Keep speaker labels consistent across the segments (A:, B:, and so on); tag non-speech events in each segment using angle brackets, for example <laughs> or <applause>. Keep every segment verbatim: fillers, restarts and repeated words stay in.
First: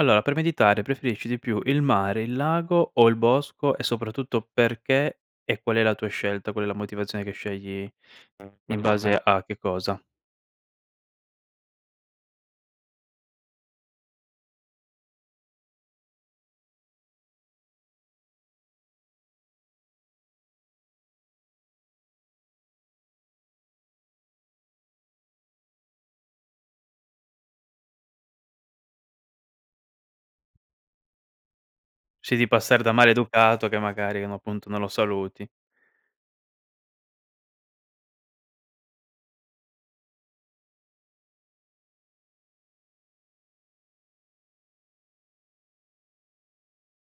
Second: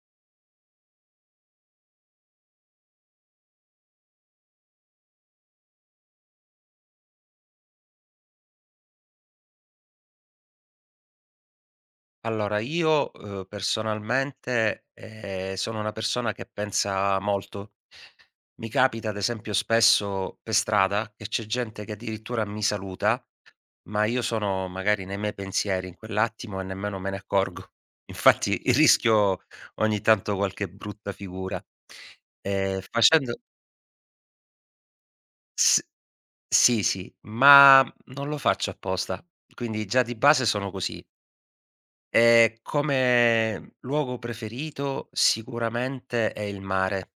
A: Allora, per meditare preferisci di più il mare, il lago o il bosco e soprattutto perché e qual è la tua scelta? Qual è la motivazione che scegli in base a che cosa?
B: Allora io, uhm, personalmente, ehm, sono una persona che pensa molto. Mi capita ad esempio spesso per strada che c'è gente che addirittura mi saluta, ma io sono magari nei miei pensieri in quell'attimo e nemmeno me ne accorgo. <laughs> Infatti rischio ogni tanto qualche brutta figura.
A: Sì, di
B: Ehm,
A: passare da
B: facendo
A: maleducato che magari no, appunto non lo saluti.
B: s Sì, sì, ma non lo faccio apposta. Quindi già di base sono così. Ehm, come luogo preferito sicuramente è il mare,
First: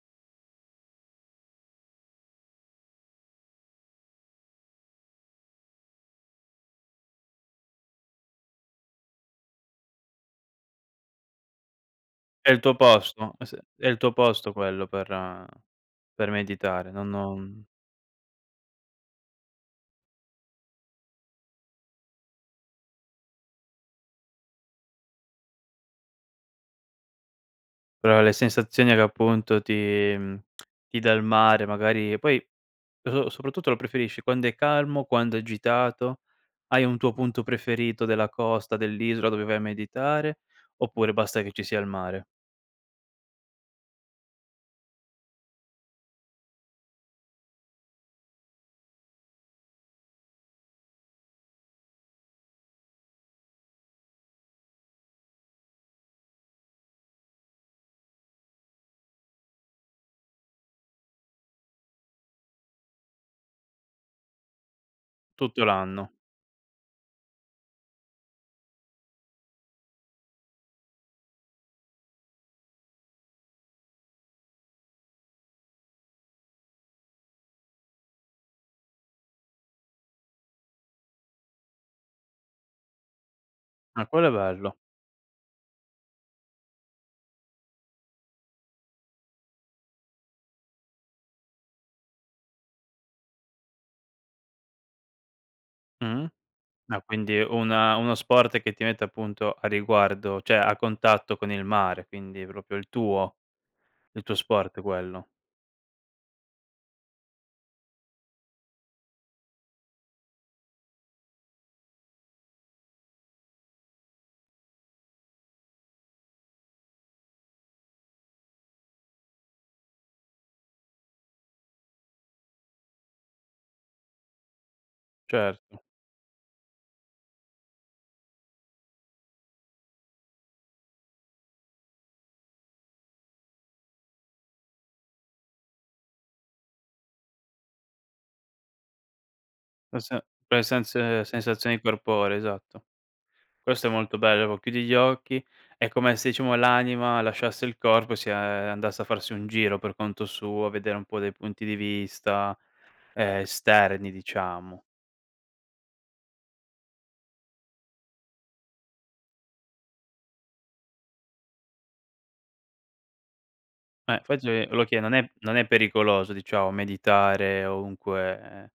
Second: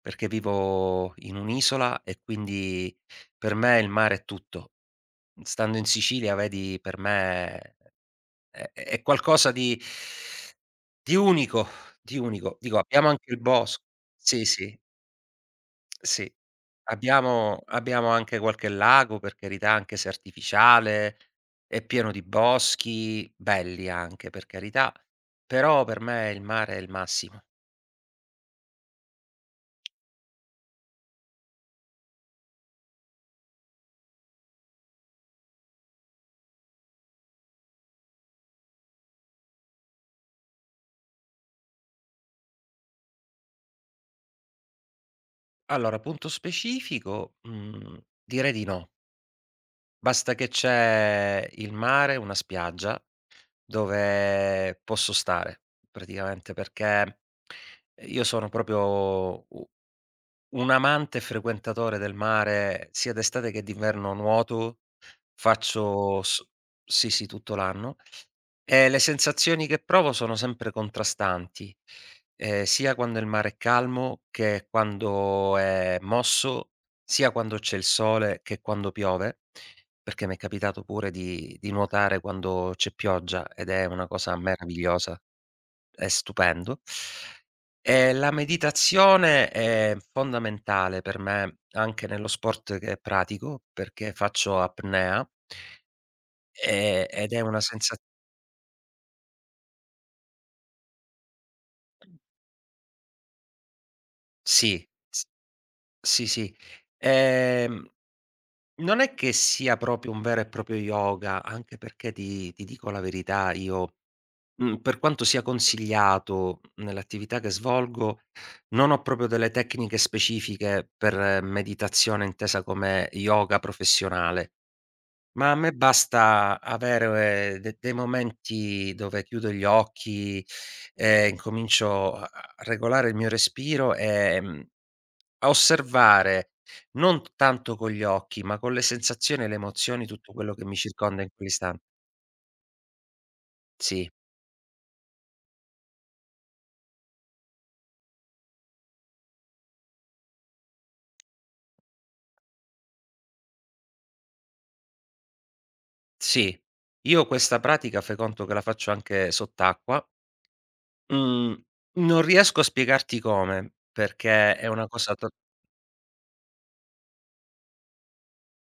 B: perché vivo in un'isola e quindi per me il mare è tutto. Stando in Sicilia vedi per me è è è qualcosa di di unico, di
A: È
B: unico.
A: il tuo
B: Dico abbiamo anche
A: posto,
B: il
A: eh, s
B: bosco,
A: è il tuo
B: sì,
A: posto
B: sì.
A: quello per eh,
B: Sì.
A: per meditare, non
B: Abbiamo
A: non
B: abbiamo anche qualche lago, per carità, anche se artificiale, è pieno di boschi, belli anche, per carità, però per me il mare è il massimo.
A: però le sensazioni che appunto ti mhmm, ti dà il mare magari poi. So soprattutto lo preferisci quando è calmo, quando è agitato? Hai un tuo punto preferito della costa, dell'isola dove vai a meditare, oppure basta che ci sia il mare?
B: Allora, punto specifico, mhmm, direi di no. Basta che c'è il mare, una spiaggia dove posso stare praticamente, perché io sono proprio u un amante e frequentatore del mare, sia d'estate che d'inverno nuoto,
A: Tutto l'anno.
B: faccio s sì, sì, tutto l'anno, e le sensazioni che provo sono sempre contrastanti, ehm, sia quando il mare è calmo che quando è mosso, sia quando c'è il sole che quando piove, perché m'è capitato pure di di nuotare quando c'è pioggia ed è una
A: Ah, quello è
B: cosa
A: bello.
B: meravigliosa. È stupendo. Ehm, la meditazione è fondamentale per me anche nello sport che pratico, perché faccio apnea,
A: Mh. Ah,
B: ehm, ed
A: quindi
B: è una sensa
A: una uno sport che ti mette appunto a riguardo, cioè a contatto con il mare, quindi proprio il tuo il tuo sport
B: sì, s
A: quello.
B: sì, sì. Ehm, Non è che sia proprio un vero e proprio yoga, anche perché ti ti dico la verità, io Mhmm, per quanto sia consigliato nell'attività che svolgo, non ho proprio delle tecniche specifiche per meditazione intesa come yoga professionale, ma a me
A: Certo.
B: basta avere eh, de dei momenti dove chiudo gli occhi e incomincio a a regolare il mio respiro, ehm, a osservare non tanto con gli occhi, ma con le sensazioni e le
A: Nel
B: emozioni
A: sen
B: tutto quello
A: per le
B: che mi
A: senz
B: circonda in quell'istan
A: Sensazioni corporee, esatto. Questo è
B: sì.
A: molto bello, proprio chiudi gli occhi, è come se diciamo l'anima lasciasse il corpo e si, ehm, andasse a farsi un giro per conto suo, a vedere un po' dei punti di vista, ehm, esterni diciamo.
B: Sì, io questa pratica fai conto che la faccio anche sott'acqua. Mhmm, Non riesco a spiegarti come,
A: Eh,
B: perché è
A: infatti lo
B: una
A: chie non
B: cosa to
A: è non è pericoloso diciamo meditare ovunque eh,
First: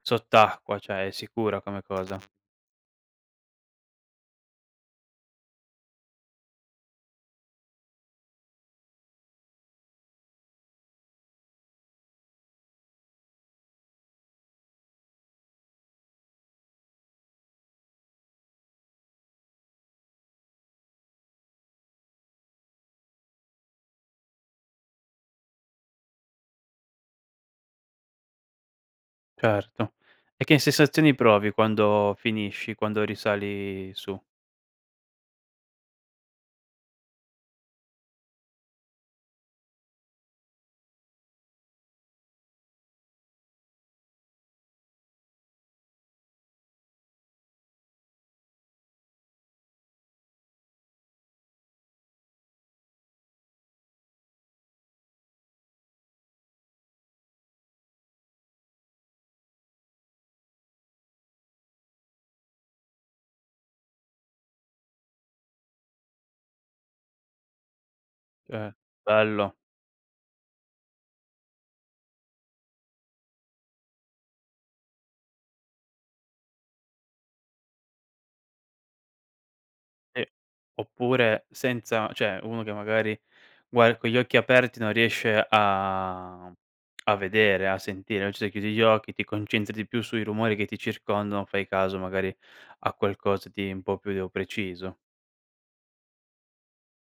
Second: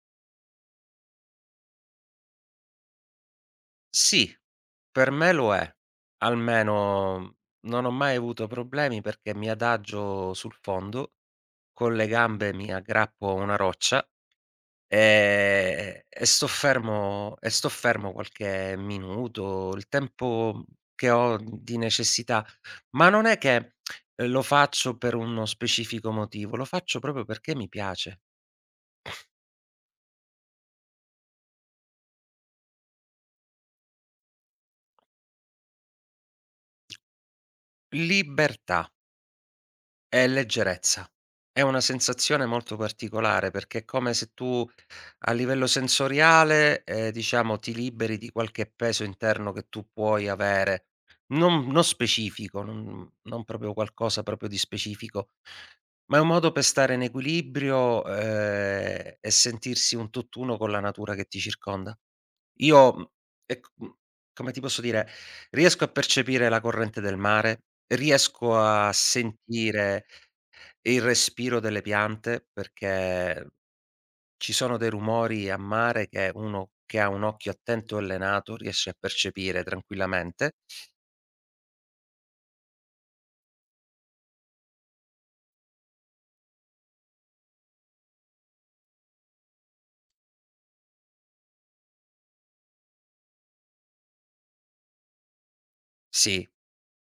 A: sott'acqua, cioè è sicura come cosa.
B: sì, per me lo è. Almeno non ho mai avuto problemi perché mi adagio sul fondo, con le gambe mi aggrappo a una roccia. Ehm, e sto fermo e sto fermo qualche minuto, il tempo che ho di necessità, ma non è che eh, lo faccio per uno specifico motivo, lo faccio proprio perché mi piace.
A: Certo. E che sensazioni provi quando finisci, quando risali su?
B: Libertà. È leggerezza. È una sensazione molto particolare, perché è come se tu, a livello sensoriale, ehm, diciamo ti liberi di qualche peso interno che tu puoi avere, non non specifico, non non proprio qualcosa proprio di specifico, ma è un modo per stare in equilibrio, ehm, e sentirsi un tutt'uno con la natura che ti circonda. Io, mhmm, ecc mhmm, Come ti posso dire, riesco a percepire la corrente del mare, riesco
A: Cioè,
B: a
A: bello.
B: sentire e il respiro delle piante, perché ci sono dei rumori a mare che uno che ha un occhio attento e allenato riesce a percepire
A: E
B: tranquillamente.
A: oppure senza, cioè uno che magari Guar con gli occhi aperti non riesce a a vedere, a sentire, invece se chiudi gli occhi ti concentri di più sui rumori che ti circondano, fai caso magari a qualcosa di un po' più preciso.
B: Sì,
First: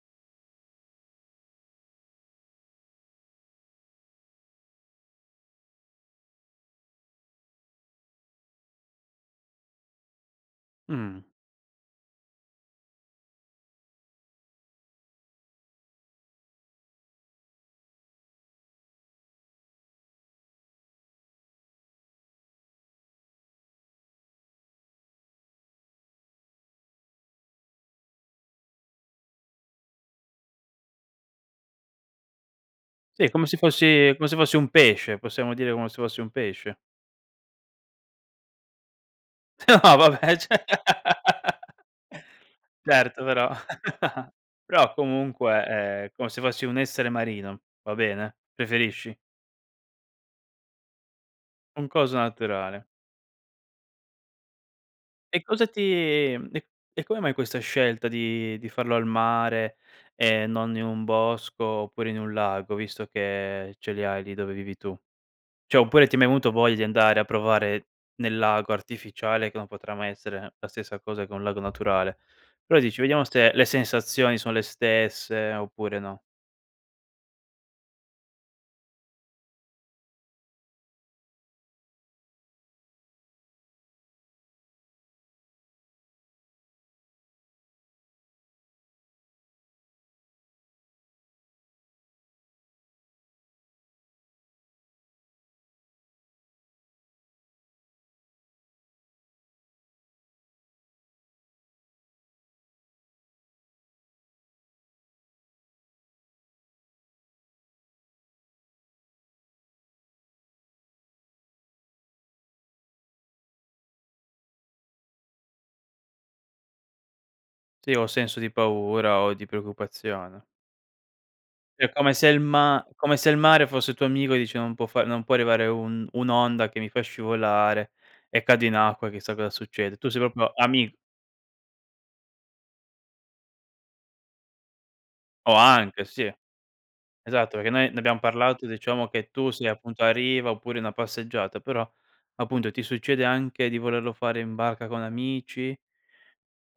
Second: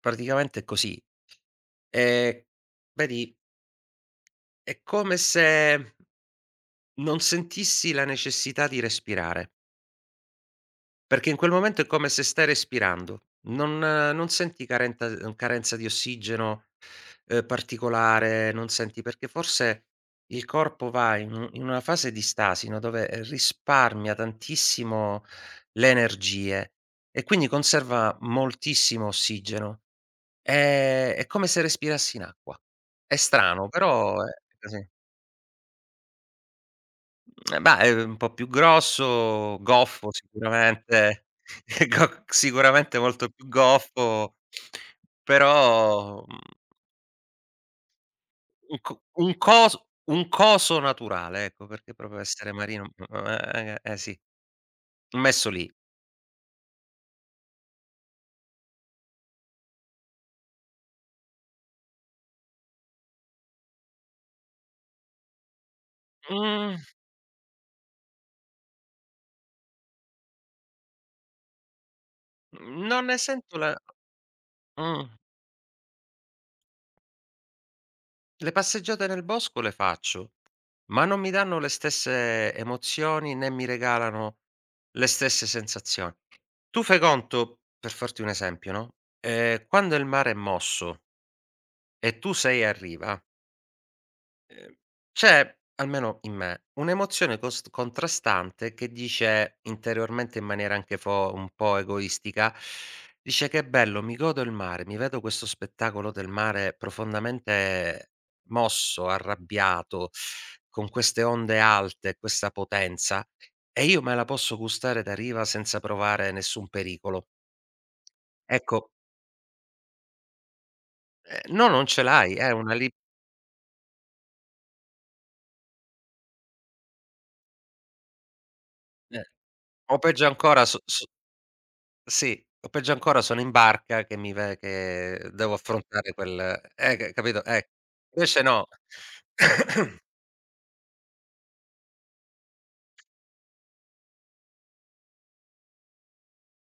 B: praticamente è così. Ehm, Vedi, è come se non sentissi la necessità di respirare.
A: Mh,
B: Perché in quel momento è come se stai respirando. Non non senti carenta uhm, carenza di ossigeno, uhm, particolare, non senti perché forse il corpo va in u in una fase di stasi, no, dove, ehm, risparmia tantissimo le energie e quindi conserva moltissimo ossigeno. Ehm, è come se respirassi in acqua. È
A: sì, come se
B: strano,
A: fossi
B: però
A: come
B: è
A: se fossi un
B: così.
A: pesce, possiamo dire come se fossi un pesce?
B: Eh, bah, è un po' più grosso,
A: <laughs> No
B: goffo
A: vabbè, cioè
B: sicuramente, <laughs>
A: <laughs>
B: go sicuramente
A: Certo
B: molto più
A: però
B: goffo,
A: <laughs> però comunque, ehm,
B: però,
A: come
B: mhmm,
A: se fossi un essere marino, va bene?
B: un co
A: Preferisci?
B: un coso un coso naturale, ecco,
A: Un
B: perché
A: coso
B: proprio essere
A: naturale.
B: marino eh, eh eh, sì,
A: E
B: messo
A: cosa
B: lì.
A: ti mhmm, e e come mai questa scelta di di farlo al mare e non in un bosco oppure in un lago, visto che ce li hai lì dove vivi tu? Cioè, oppure ti è mai venuto voglia
B: Mhmm,
A: di andare a provare nel lago artificiale, che non potrà mai essere la stessa cosa che un lago naturale. Però dici:
B: non ne
A: "Vediamo se
B: sento
A: le
B: la
A: sensazioni sono le
B: mh.
A: stesse oppure no".
B: Le passeggiate nel bosco le faccio, ma non mi danno le stesse emozioni, né mi regalano le stesse sensazioni. Tu fai conto, per farti un esempio, no, ehm, quando il mare è mosso e tu sei a riva. Ehm, C'è, almeno in me, un'emozione cost contrastante che dice interiormente in maniera anche fo un po' egoistica, dice: "Che è bello, mi godo il mare, mi vedo questo spettacolo del mare profondamente mosso, arrabbiato, con queste onde alte, questa potenza, e io me la posso gustare da riva senza provare nessun pericolo."
A: Sì, o senso di
B: Ecco,
A: paura o di preoccupazione.
B: ehm, no, non
A: È
B: ce
A: come se
B: l'hai,
A: il
B: è una
A: ma
B: lib
A: come se il mare fosse tuo amico e dice: "Non può fa non può arrivare un un'onda che mi fa scivolare", e cadi in acqua e
B: eh,
A: chissà cosa succede.
B: o
A: Tu sei
B: peggio
A: proprio
B: ancora so
A: ami
B: so sì, o peggio ancora sono in barca che mi ve che devo
A: O anche,
B: affrontare
A: sì,
B: quel eh, c capito?
A: esatto,
B: Eh.
A: perché noi ne abbiamo
B: Invece no.
A: parlato, diciamo che tu sei
B: <coughs>
A: appunto a riva oppure una passeggiata, però appunto ti succede anche di volerlo fare in barca con amici,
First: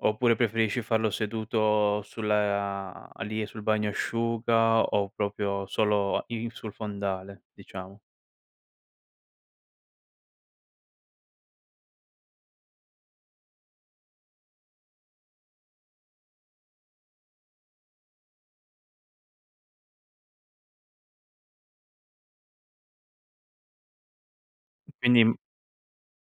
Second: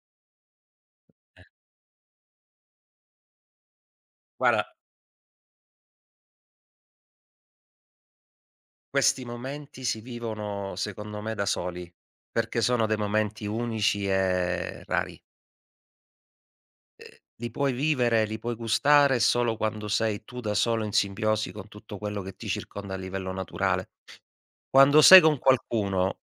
A: oppure preferisci farlo seduto sulla lì sul
B: Guarda,
A: bagnasciuga o proprio solo in sul fondale, diciamo.
B: questi momenti si vivono secondo me da soli, perché sono dei momenti unici e rari. Ehm, li puoi vivere, li puoi gustare solo quando sei tu da solo in simbiosi con tutto quello che ti circonda a livello naturale. Quando sei
A: Quindi
B: con qualcuno,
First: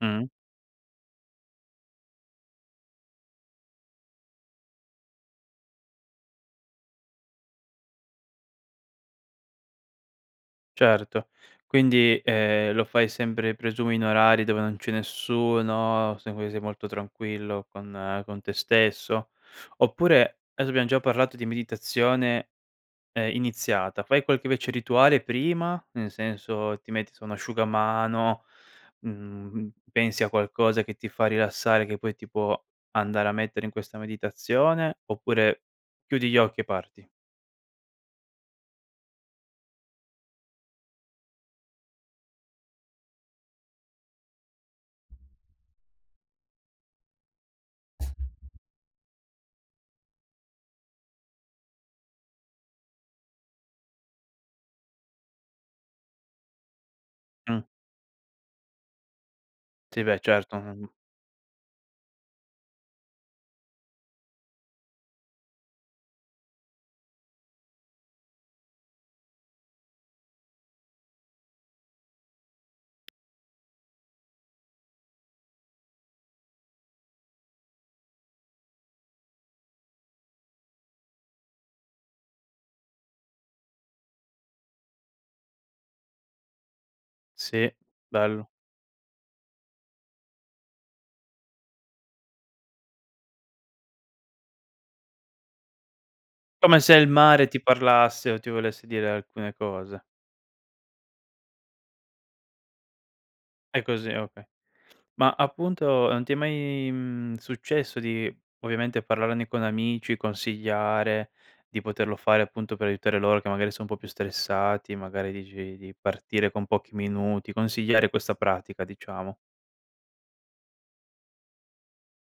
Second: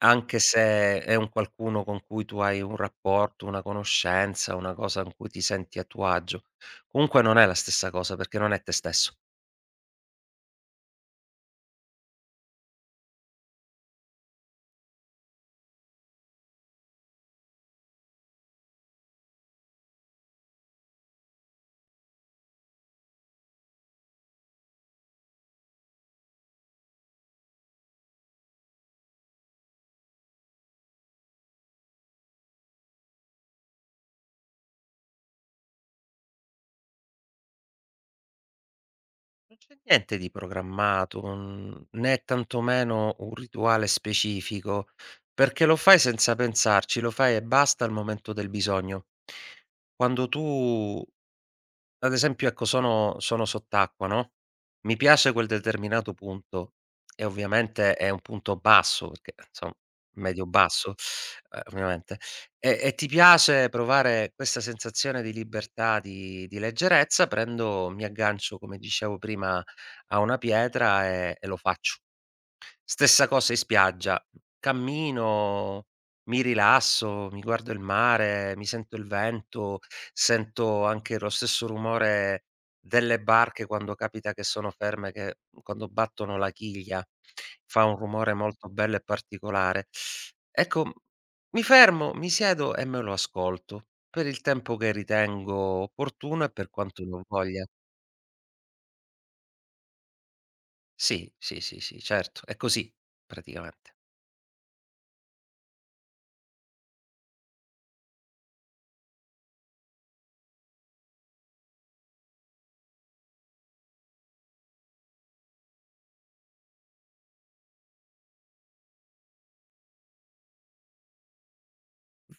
A: mh.
B: anche se è un qualcuno con cui tu hai un rapporto, una conoscenza, una cosa con cui ti senti a tuo agio, comunque non è la stessa cosa perché non è te stesso.
A: Certo. Quindi, ehm, lo fai sempre presumo in orari dove non c'è nessuno, se poi sei molto tranquillo con eh, con te stesso? Oppure adesso abbiamo già parlato di meditazione, ehm, iniziata, fai qualche invece rituale prima? Nel senso ti metti su un asciugamano, mhmm, pensi a qualcosa che ti fa rilassare, che poi ti può andare a mettere in questa meditazione? Oppure chiudi gli occhi e parti?
B: Non c'è niente di programmato, non né tantomeno un rituale specifico, perché lo fai senza pensarci, lo fai e basta al momento del bisogno. Quando tu Ad esempio, ecco, sono sono sott'acqua, no, mi piace quel determinato punto e
A: Mh,
B: ovviamente è un punto basso perché, insomma,
A: sì beh
B: medio
A: certo, mh,
B: basso, ehm, ovviamente, e e ti piace provare questa sensazione di libertà, di di leggerezza, prendo mi aggancio, come dicevo prima, a una pietra e e lo faccio. Stessa cosa in spiaggia. Cammino, mi rilasso, mi guardo il mare, mi sento il vento, sento anche lo stesso rumore delle barche quando capita che sono ferme, che quando battono la chiglia,
A: sì,
B: fa un rumore
A: bello.
B: molto bello e particolare. Ecco, mi fermo, mi siedo e me lo ascolto per il tempo che ritengo opportuno e per
A: Come se
B: quanto
A: il
B: ne ho
A: mare ti
B: voglia.
A: parlasse o ti volesse dire alcune cose.
B: Sì, sì, sì, sì, certo, è così
A: È
B: praticamente.
A: così, okay. Ma appunto non ti è mai, mhmm, successo di ovviamente parlarne con amici, consigliare, di poterlo fare appunto per aiutare loro che magari sono un po' più stressati, magari dici di partire con pochi minuti, consigliare questa pratica diciamo,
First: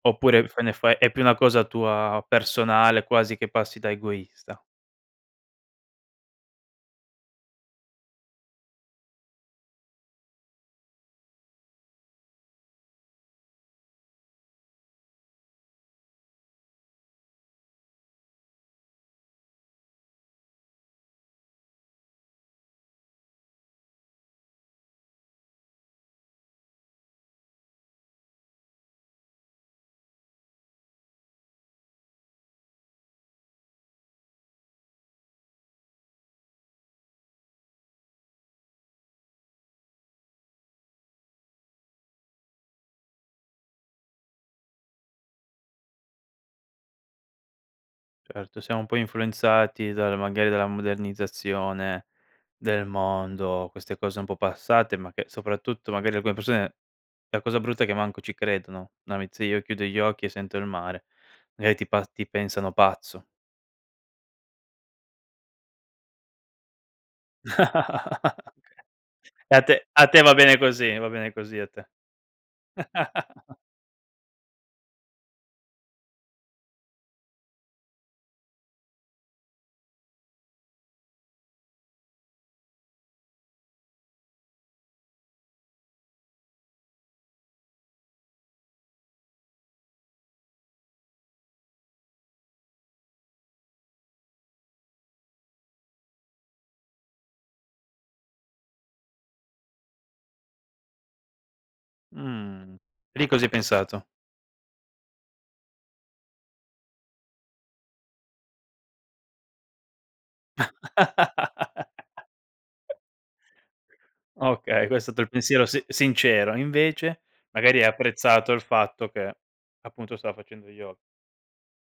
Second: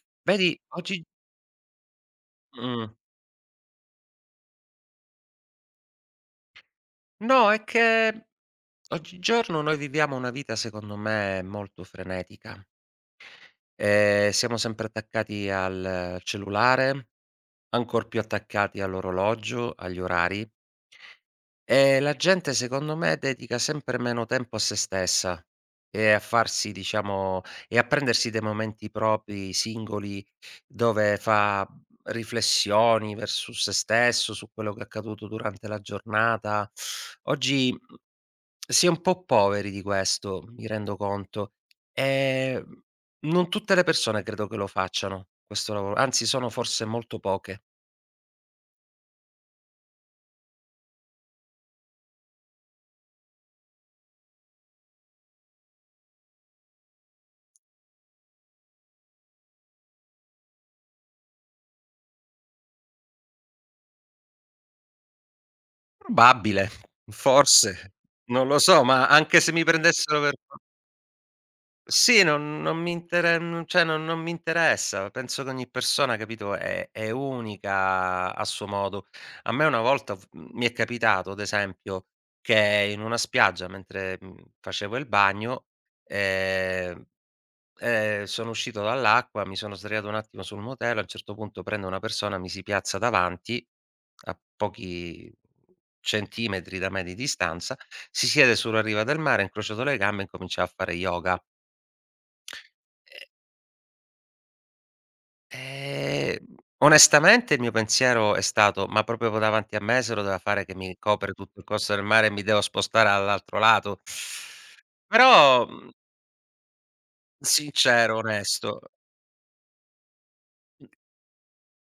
A: oppure
B: Vedi
A: f ne fai
B: oggi
A: è più una cosa tua
B: mh.
A: personale, quasi che passi da egoista?
B: No, è che oggigiorno noi viviamo una vita secondo me molto frenetica. Ehm, siamo sempre attaccati al cellulare, ancor più attaccati all'orologio, agli orari, e la gente secondo me dedica sempre meno tempo a se stessa e a farsi diciamo e a prendersi dei momenti propri, singoli, dove fa riflessioni vers su se stesso, su quello che è accaduto durante la giornata. Oggi si è un po' poveri di questo, mi rendo conto. Ehm, Non tutte le persone credo che lo facciano questo lavoro, anzi sono forse molto poche.
A: Certo, siamo un po' influenzati dal magari dalla modernizzazione del mondo, queste cose un po' passate, ma che soprattutto magari alcune persone la cosa brutta è che manco ci credono. No, mi se io chiudo gli occhi e sento il mare, magari ti pa ti pensano pazzo.
B: Probabile, forse,
A: <laughs>
B: non lo so, ma anche se
A: E a
B: mi
A: te a
B: prendessero
A: te
B: per
A: va bene così, va bene così a te.
B: sì, non non mi intere
A: <laughs>
B: mhmm, cioè non non mi interessa. Penso che ogni persona, capito, è è unica a suo modo. A me una volta f mhmm, mi è capitato ad esempio che in una spiaggia mentre, mhmm, facevo il bagno, ehm Ehm, sono uscito dall'acqua, mi sono sdraiato un attimo sul motello, a un certo punto prende una persona, mi si piazza davanti, a pochi centimetri da me di distanza, si siede sulla riva del mare, ha incrociato le gambe e incominciava a fare yoga.
A: Mh, lì cosa hai pensato?
B: E ehm, onestamente il mio pensiero è stato: "Ma proprio davanti a me se lo doveva fare che mi copre tutto il corso del
A: <laughs>
B: mare e mi devo spostare all'altro lato?"
A: Okay, questo è stato il
B: Però,
A: pensiero si
B: mhmm,
A: sincero, invece magari hai
B: sincero,
A: apprezzato il
B: onesto.
A: fatto che appunto stava facendo yo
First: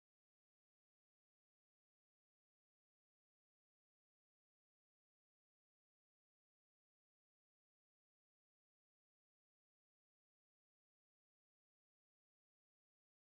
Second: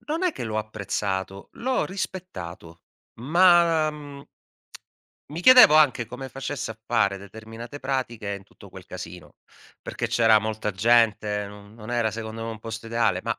B: Non è che l'ho apprezzato, l'ho rispettato, ma, mhmm, mi chiedevo anche come facesse a fare determinate pratiche in tutto quel casino, perché c'era molta gente, non non era secondo me un posto ideale, ma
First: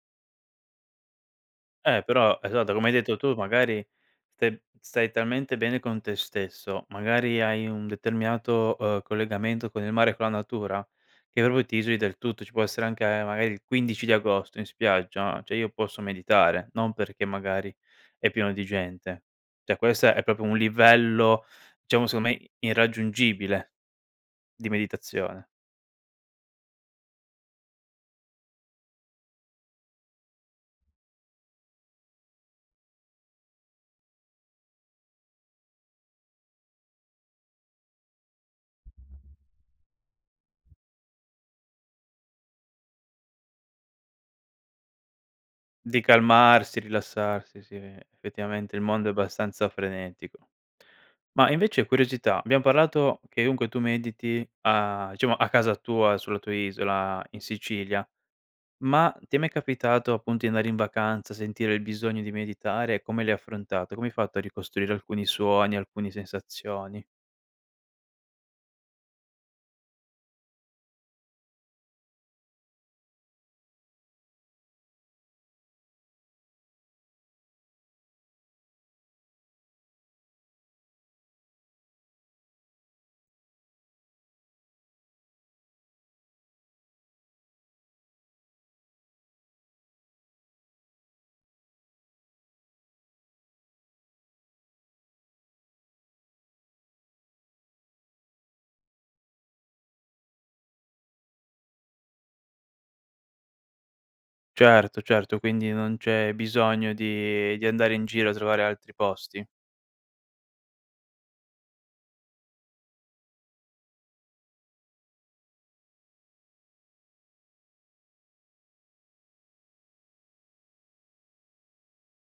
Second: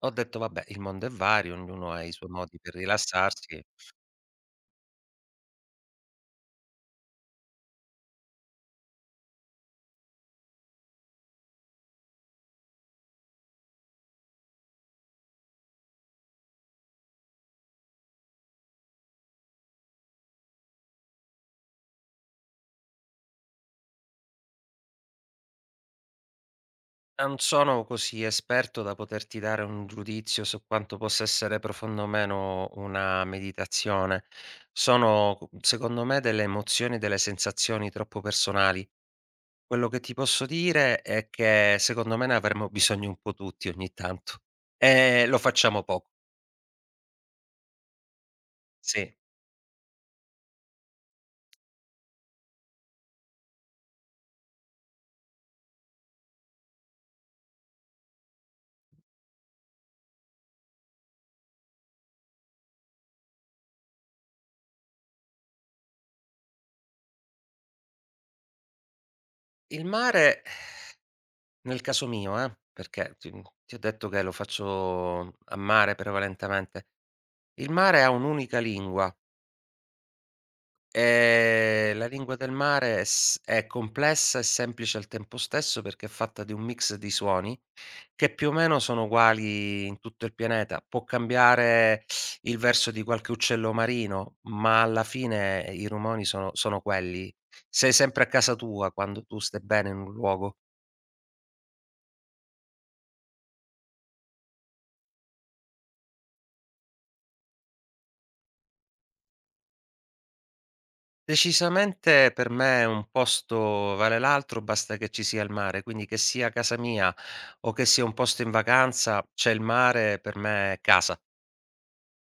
B: ho detto: "Vabbè, il mondo è vario, ognuno ha
A: eh,
B: i suoi
A: però
B: modi per
A: esatto, come hai detto tu,
B: rilassarsi".
A: magari stai stai talmente bene con te stesso, magari hai un determinato, uhm, collegamento con il mare e con la natura, che proprio ti isoli del tutto. Ci può essere anche eh, magari il quindici di agosto in spiaggia, cioè io posso meditare, non perché magari è pieno di gente. Cioè questo è proprio un livello, diciamo secondo me irraggiungibile di meditazione.
B: Non sono così esperto da poterti dare un giudizio su quanto possa essere profonda o meno una meditazione. Sono, secondo me, delle emozioni, delle sensazioni troppo personali. Quello che ti posso dire è che secondo me ne avremmo bisogno un po' tutti ogni tanto e lo facciamo
A: Di
B: poco,
A: calmarsi, rilassarsi, sì, effettivamente il mondo è
B: sì.
A: abbastanza frenetico. Ma invece curiosità, abbiam parlato che dunque tu mediti a diciamo a casa tua, sulla tua isola in Sicilia, ma ti è mai capitato appunto di andare in vacanza, sentire il bisogno di meditare e come l'hai affrontato? Come hai fatto a ricostruire alcuni suoni, alcune sensazioni?
B: Il mare nel caso mio, eh, perché ti ti ho detto che lo faccio a mare prevalentemente, il mare ha un'unica lingua. Ehm, la lingua del mare è s è complessa e semplice al tempo stesso perché è fatta di un mix di suoni che più o meno sono uguali in tutto il pianeta. Può cambiare il verso di qualche uccello marino, ma alla fine i rumori sono sono quelli. Sei sempre a casa tua quando tu stai bene in un luogo.
A: Certo, certo, quindi non c'è bisogno di di andare in giro a trovare altri posti.
B: Decisamente per me un posto vale l'altro, basta che ci sia il mare, quindi che sia casa mia o che sia un posto in vacanza, c'è il mare per me è casa.